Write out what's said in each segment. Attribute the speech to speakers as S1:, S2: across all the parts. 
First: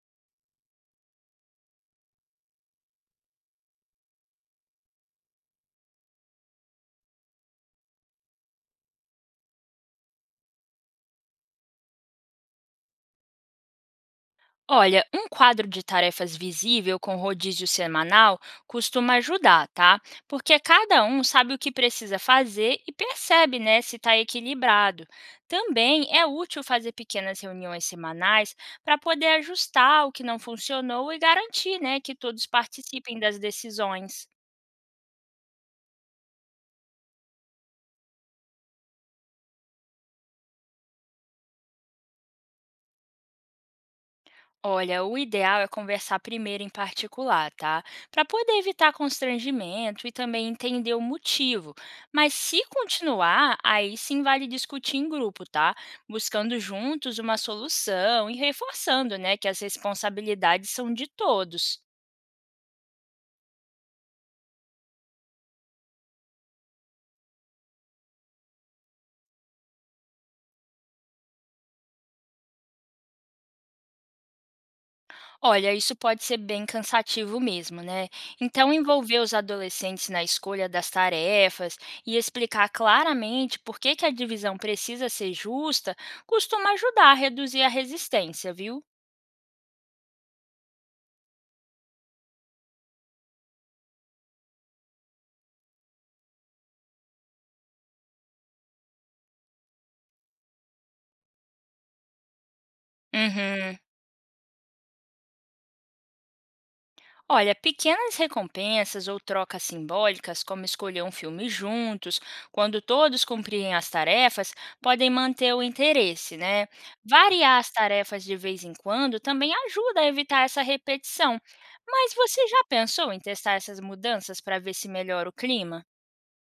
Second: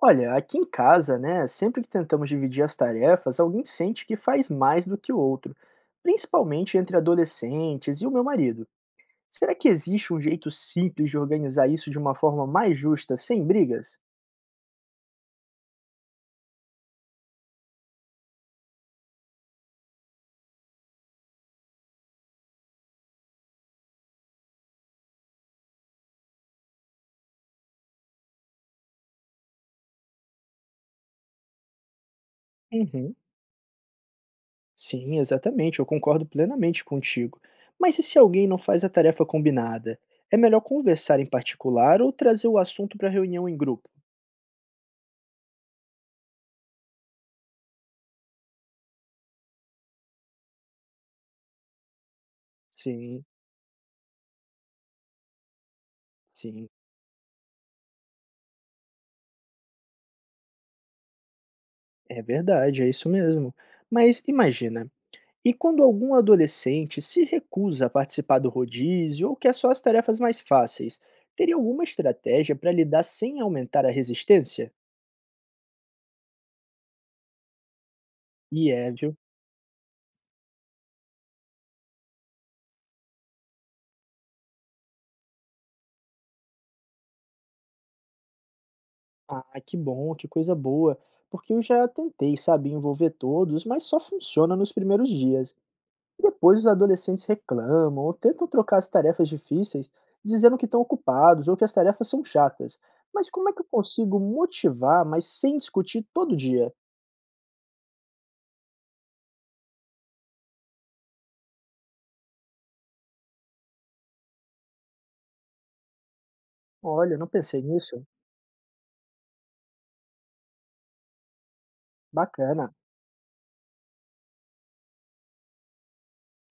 S1: Olha, aqui em casa, né, sempre que tentamos dividir as tarefas, alguém sente que faz mais do que o outro, principalmente entre adolescentes e o meu marido. Será que existe um jeito simples de organizar isso de uma forma mais justa, sem brigas?
S2: Olha, um quadro de tarefas visível com rodízio semanal costuma ajudar, tá? Porque cada um sabe o que precisa fazer e percebe, né, se está equilibrado. Também é útil fazer pequenas reuniões semanais para poder ajustar o que não funcionou e garantir, né, que todos
S1: Uhum.
S2: participem das decisões.
S1: Sim, exatamente, eu concordo plenamente contigo. Mas e se alguém não faz a tarefa combinada? É melhor conversar em particular ou trazer o assunto para reunião em grupo?
S2: Olha, o ideal é conversar primeiro em particular, tá? Para poder evitar constrangimento e também entender o motivo. Mas se
S1: Sim,
S2: continuar, aí sim vale discutir em grupo, tá? Buscando
S1: sim,
S2: juntos uma solução e reforçando, né, que as responsabilidades são de todos.
S1: é verdade, é isso mesmo. Mas imagina. E quando algum adolescente se recusa a participar do rodízio ou quer só as tarefas mais fáceis, teria alguma estratégia para lidar sem aumentar a resistência?
S2: Olha, isso pode ser bem cansativo mesmo, né? Então,
S1: E é, viu?
S2: envolver os adolescentes na escolha das tarefas e explicar claramente por que que a divisão precisa ser justa costuma ajudar a reduzir a resistência, viu?
S1: Ah, que bom, que coisa boa. Porque eu já tentei, sabe, envolver todos, mas só funciona nos primeiros dias. Depois os adolescentes reclamam ou tentam trocar as tarefas difíceis, dizendo que estão ocupados ou que as tarefas são chatas. Mas como é que eu
S2: Uhum.
S1: consigo motivar, mas sem discutir todo dia?
S2: Olha, pequenas recompensas ou trocas simbólicas, como escolher um filme juntos, quando todos cumprirem as tarefas, podem manter o interesse, né?
S1: Olha, eu não
S2: Variar
S1: pensei
S2: as
S1: nisso.
S2: tarefas de vez em quando também ajuda a evitar essa repetição. Mas você já
S1: Bacana.
S2: pensou em testar essas mudanças para ver se melhora o clima?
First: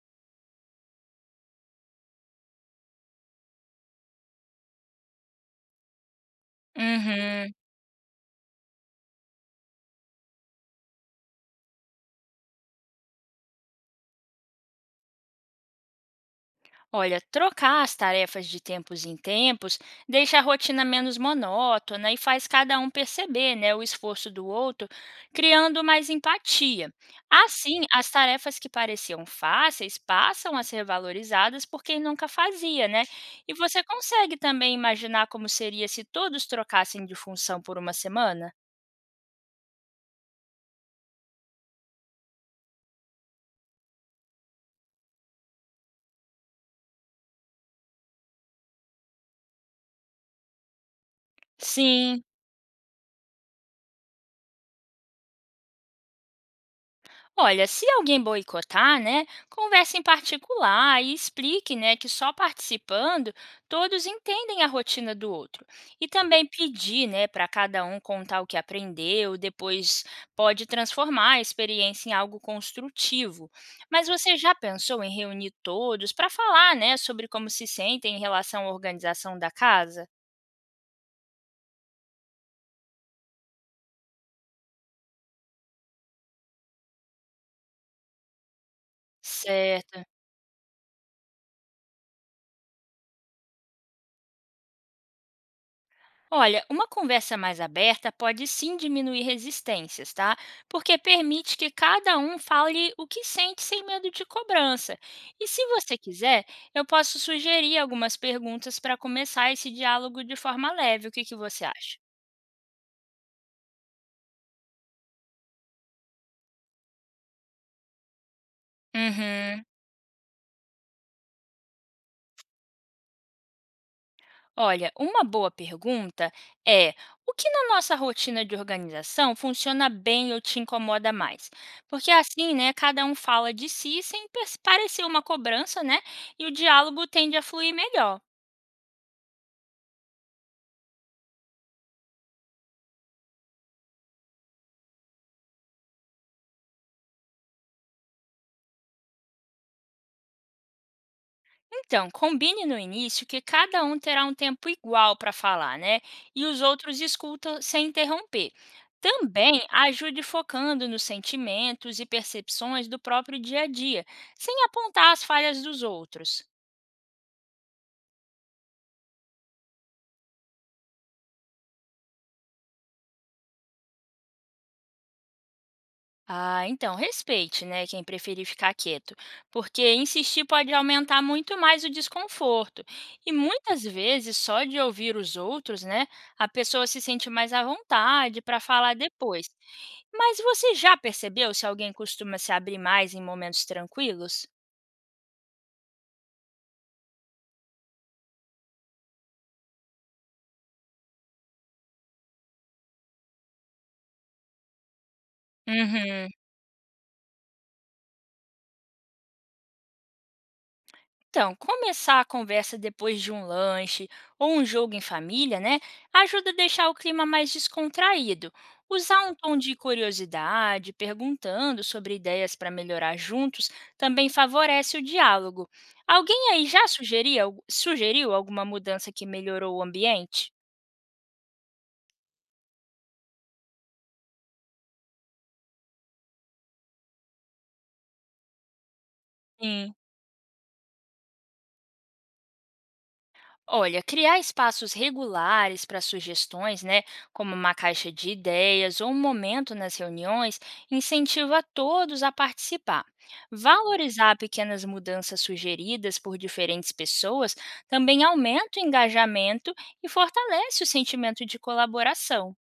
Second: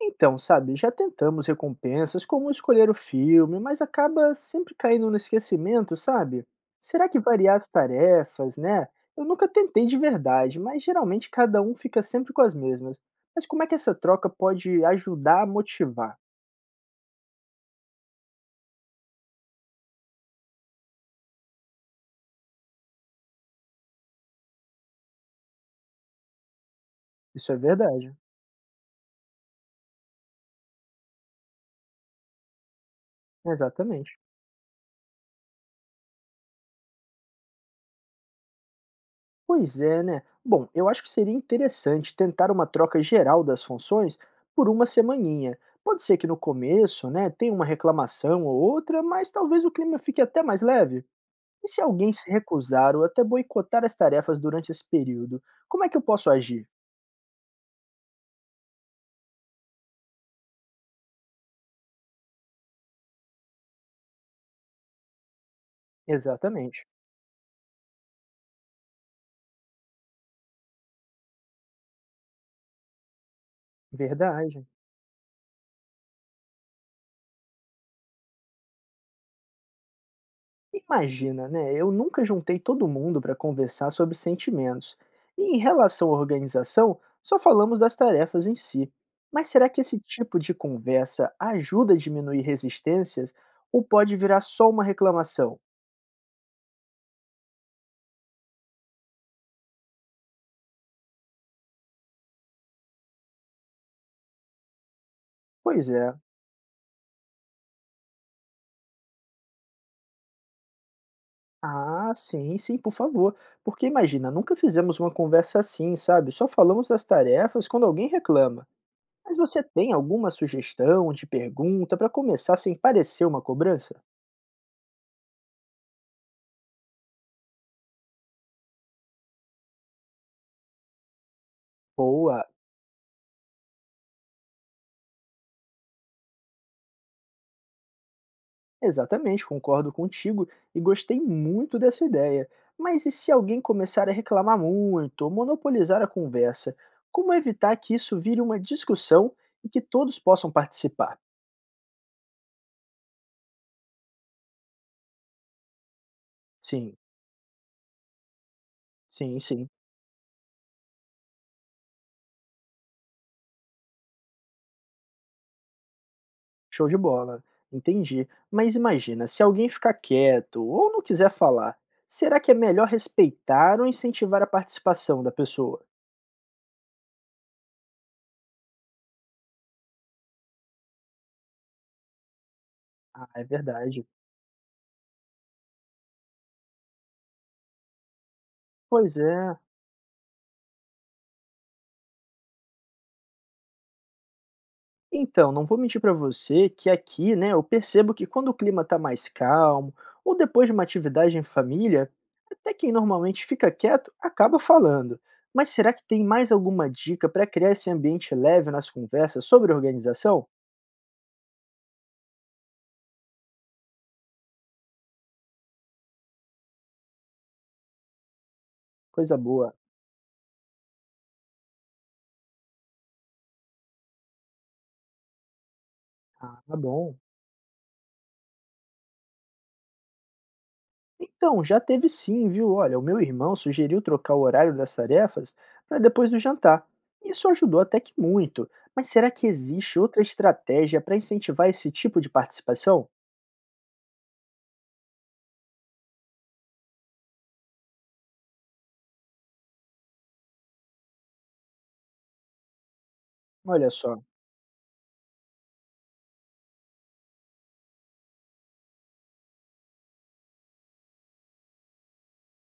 S1: Então, sabe, já tentamos recompensas como escolher o filme, mas acaba sempre caindo no esquecimento, sabe? Será que
S2: Uhum.
S1: variar as tarefas, né? Eu nunca tentei de verdade, mas geralmente cada um fica sempre com as mesmas. Mas como é que essa troca pode ajudar a motivar?
S2: Olha, trocar as tarefas de tempos em tempos deixa a rotina menos monótona e faz cada um perceber, né, o esforço do outro, criando mais empatia.
S1: Isso é
S2: Assim, as
S1: verdade.
S2: tarefas que pareciam fáceis passam a ser valorizadas por quem nunca fazia, né? E você
S1: Exatamente.
S2: consegue também imaginar como seria se todos trocassem de função por uma semana?
S1: Pois é, né? Bom, eu acho que seria interessante tentar uma troca geral das funções por uma semaninha. Pode ser que no começo, né, tenha uma reclamação ou outra, mas talvez o clima fique até mais leve. E se alguém
S2: Sim.
S1: se recusar ou até boicotar as tarefas durante esse período, como é que eu posso agir?
S2: Olha, se alguém boicotar, né, converse em particular e explique, né, que só participando todos entendem a rotina do outro. E também
S1: Exatamente.
S2: pedir, né, para cada um contar o que aprendeu, depois pode transformar a experiência em algo construtivo. Mas você já
S1: Verdade.
S2: pensou em reunir todos para falar, né, sobre como se sentem em relação à organização da casa?
S1: Imagina, né? Eu nunca juntei todo mundo para conversar sobre sentimentos. E em relação à organização, só falamos das tarefas em si. Mas será que esse
S2: Certo.
S1: tipo de conversa ajuda a diminuir resistências ou pode virar só uma reclamação?
S2: Olha, uma conversa mais aberta pode sim diminuir resistências, tá? Porque permite que cada um fale o que sente sem medo de cobrança. E se
S1: Pois
S2: você
S1: é.
S2: quiser, eu posso sugerir algumas perguntas para começar esse diálogo de forma leve. O que que você acha?
S1: Ah, sim, sim, por favor. Porque imagina, nunca fizemos uma conversa assim, sabe? Só falamos das tarefas quando alguém reclama. Mas você
S2: Uhum.
S1: tem alguma sugestão de pergunta para começar sem parecer uma cobrança?
S2: Olha, uma boa pergunta é: o que na nossa rotina de organização funciona bem ou te incomoda mais? Porque
S1: Boa!
S2: assim, né, cada um fala de si sem parecer uma cobrança, né? E o diálogo tende a fluir melhor.
S1: Exatamente, concordo contigo e gostei muito dessa ideia. Mas e se alguém começar a reclamar muito ou monopolizar a conversa? Como evitar que isso vire uma discussão e que todos possam participar?
S2: Então, combine no início que cada um terá um tempo igual para falar, né? E os
S1: Sim,
S2: outros escutam sem interromper.
S1: sim,
S2: Também
S1: sim.
S2: ajude focando nos sentimentos e percepções do próprio dia a dia, sem apontar as falhas dos outros.
S1: Show de bola. Entendi. Mas imagina, se alguém ficar quieto ou não quiser falar, será que é melhor respeitar ou incentivar a participação da pessoa?
S2: Ah, então respeite, né, quem preferir ficar quieto, porque insistir pode aumentar muito mais o desconforto.
S1: Ah,
S2: E
S1: é
S2: muitas
S1: verdade.
S2: vezes, só de ouvir os outros, né, a pessoa se sente mais à vontade para falar
S1: Pois
S2: depois.
S1: é.
S2: Mas você já percebeu se alguém costuma se abrir mais em momentos tranquilos?
S1: Então, não vou mentir para você que aqui, né, eu percebo que quando o clima está mais calmo, ou depois de uma atividade em família, até quem normalmente fica quieto acaba falando. Mas será que tem
S2: Uhum.
S1: mais alguma dica para criar esse ambiente leve nas conversas sobre organização?
S2: Então, começar a conversa depois de um lanche ou um jogo em família, né, ajuda a deixar o clima mais descontraído. Usar um
S1: Coisa
S2: tom
S1: boa.
S2: de curiosidade, perguntando sobre ideias para melhorar juntos, também favorece o diálogo. Alguém
S1: Ah,
S2: aí
S1: tá
S2: já
S1: bom.
S2: sugeriu alguma mudança que melhorou o ambiente?
S1: Então, já teve sim, viu? Olha, o meu irmão sugeriu trocar o horário das tarefas para depois do jantar. Isso ajudou até que muito. Mas será que
S2: Sim.
S1: existe outra estratégia para incentivar esse tipo de participação?
S2: Olha, criar espaços regulares para sugestões, né, como uma caixa de ideias ou um momento nas reuniões, incentiva todos a participar.
S1: Olha só.
S2: Valorizar pequenas mudanças sugeridas por diferentes pessoas também aumenta o engajamento e fortalece o sentimento de colaboração.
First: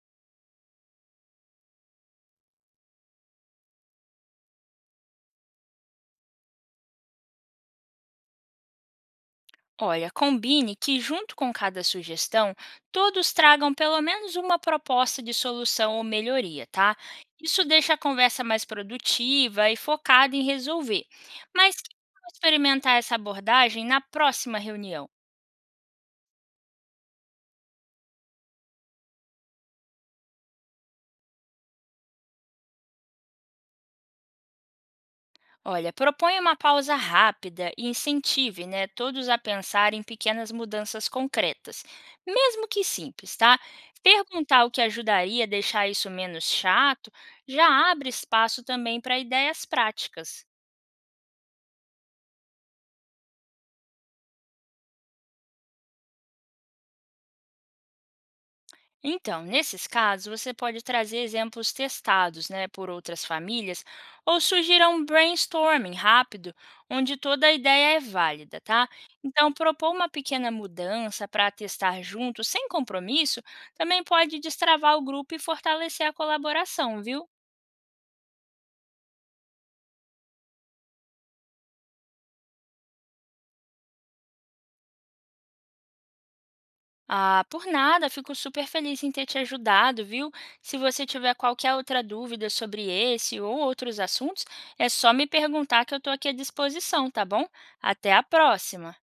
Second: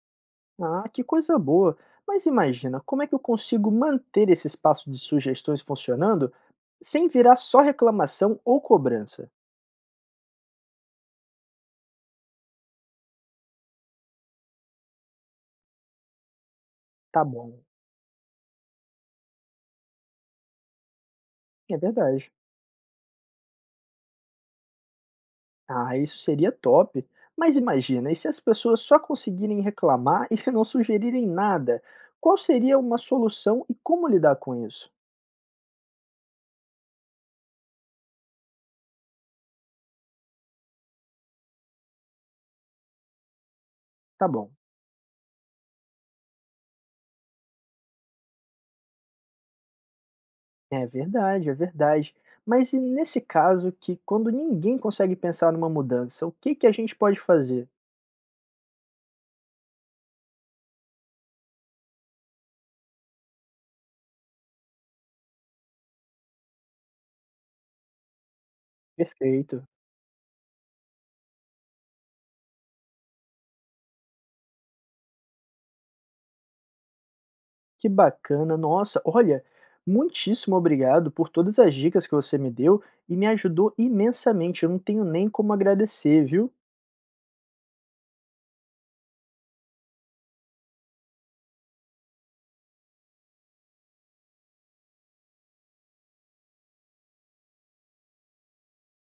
S1: Ah, que coisa boa. Mas imagina, como é que eu consigo manter esse espaço de sugestões funcionando sem virar só reclamação ou cobrança?
S2: Olha, combine que, junto com cada sugestão, todos tragam pelo menos uma proposta de solução ou melhoria, tá?
S1: Tá
S2: Isso
S1: bom,
S2: deixa a conversa mais produtiva e focada em resolver. Mas
S1: é
S2: quem vai
S1: verdade.
S2: experimentar essa abordagem na próxima reunião?
S1: Ah, isso seria top. Mas imagina, e se as pessoas só conseguirem reclamar e se não sugerirem nada? Qual seria uma solução e como lidar com isso?
S2: Olha, proponha uma pausa rápida e incentive, né, todos a pensar em pequenas mudanças concretas, mesmo que simples, tá?
S1: Tá bom,
S2: Perguntar o que ajudaria a deixar isso menos chato já abre espaço também para ideias práticas.
S1: é verdade, é verdade. Mas e nesse caso que quando ninguém consegue pensar numa mudança, o que que a gente pode fazer?
S2: Então, nesses casos, você pode trazer exemplos testados né, por outras famílias ou sugira um brainstorming rápido, onde toda a ideia é válida, tá? Então,
S1: Perfeito.
S2: propor uma pequena mudança para testar junto, sem compromisso, também pode destravar o grupo e fortalecer a colaboração, viu?
S1: Que bacana, nossa, olha, muitíssimo obrigado por todas as dicas que você me deu e me ajudou imensamente, eu não tenho nem como agradecer, viu?
S2: Ah, por nada, fico super feliz em ter te ajudado, viu? Se você tiver qualquer outra dúvida sobre esse ou outros assuntos, é só me perguntar que eu estou aqui à disposição, tá bom? Até a próxima!